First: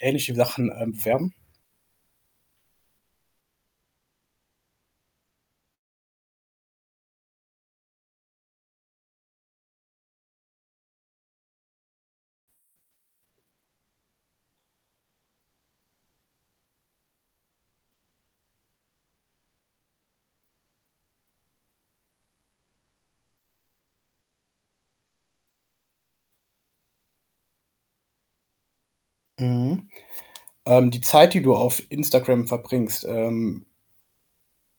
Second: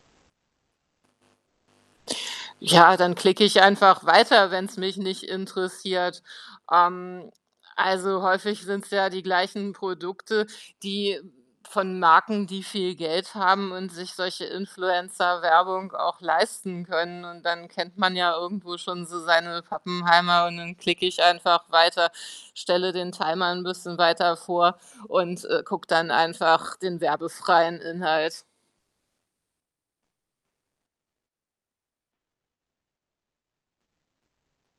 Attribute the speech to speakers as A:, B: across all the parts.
A: Ähnliche Sachen ähm, bewerben?
B: Ja, dann klicke ich einfach weiter, wenn's mich nicht interessiert. Ähm, also häufig sind's ja die gleichen Produkte, die von Marken, die viel Geld haben und sich solche Influencer-Werbung auch leisten können und dann kennt man ja irgendwo schon so seine Pappenheimer und dann klicke ich einfach weiter, stelle den Timer 'n bisschen weiter vor und, äh, gucke dann einfach den werbefreien Inhalt.
A: Mhm, ähm, die Zeit, die du auf Instagram verbringst, ähm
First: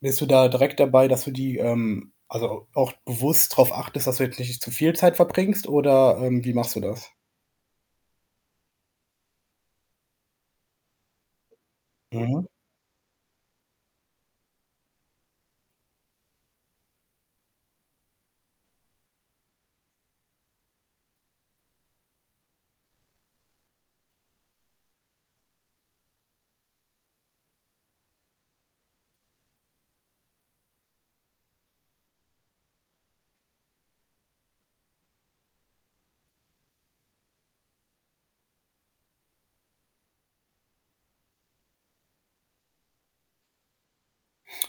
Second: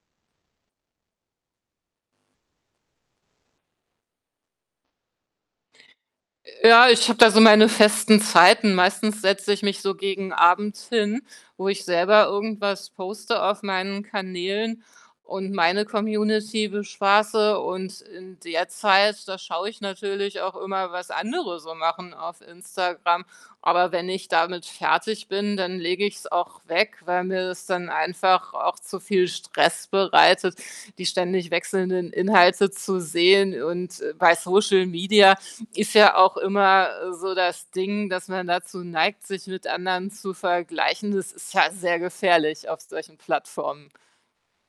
A: bist du da direkt dabei, dass du die, ähm also, auch bewusst drauf achtest, dass du jetzt nicht zu viel Zeit verbringst, oder, ähm, wie
B: Äh,
A: machst du
B: ja, ich
A: das?
B: habe da so meine festen Zeiten. Meistens setze ich mich so gegen abends hin, wo ich selber
A: Mhm.
B: irgendwas poste, auf meinen Kanälen, und meine Community bespaße und in der Zeit, da schaue ich natürlich, auch immer was andere so machen, auf Instagram. Aber wenn ich damit fertig bin, dann lege ich's auch weg, weil mir's dann einfach auch zu viel Stress bereitet, die ständig wechselnden Inhalte zu sehen und, äh, bei Social Media, ist ja auch immer, äh, so das Ding, dass man dazu neigt, sich mit anderen zu vergleichen. Das ist ja sehr gefährlich auf solchen Plattformen.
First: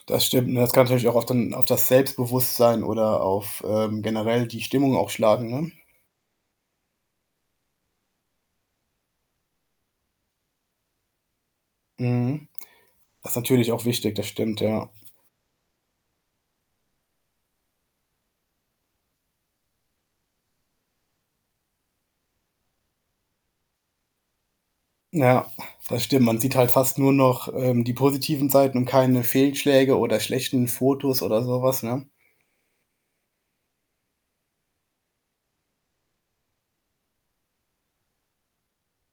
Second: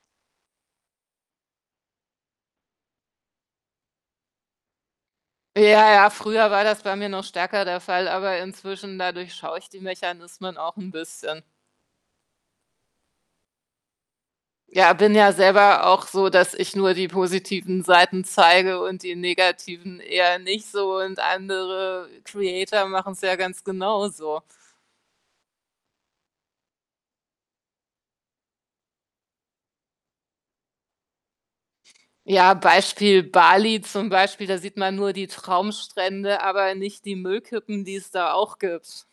A: Das stimmt, ne? Das kann natürlich auch auf den auf das Selbstbewusstsein, oder auf, ähm, generell die Stimmung auch schlagen, ne?
B: Ja, ja, früher war das bei mir noch stärker der Fall, aber inzwischen, da durchschaue ich die Mechanismen auch 'n bisschen.
A: Mhm. Das natürlich auch wichtig, das stimmt, ja.
B: Ja, bin ja selber auch so, dass ich nur die positiven Seiten zeige und die negativen eher nicht so und andere Creator machen's ja ganz genauso.
A: Ja, das stimmt, man sieht halt fast nur noch, ähm, die positiven Seiten und keine Fehlschläge, oder schlechten Fotos, oder so was, ne?
B: Ja, Beispiel Bali, zum Beispiel, da sieht man nur die Traumstrände, aber nicht die Müllkippen, die es da auch gibt.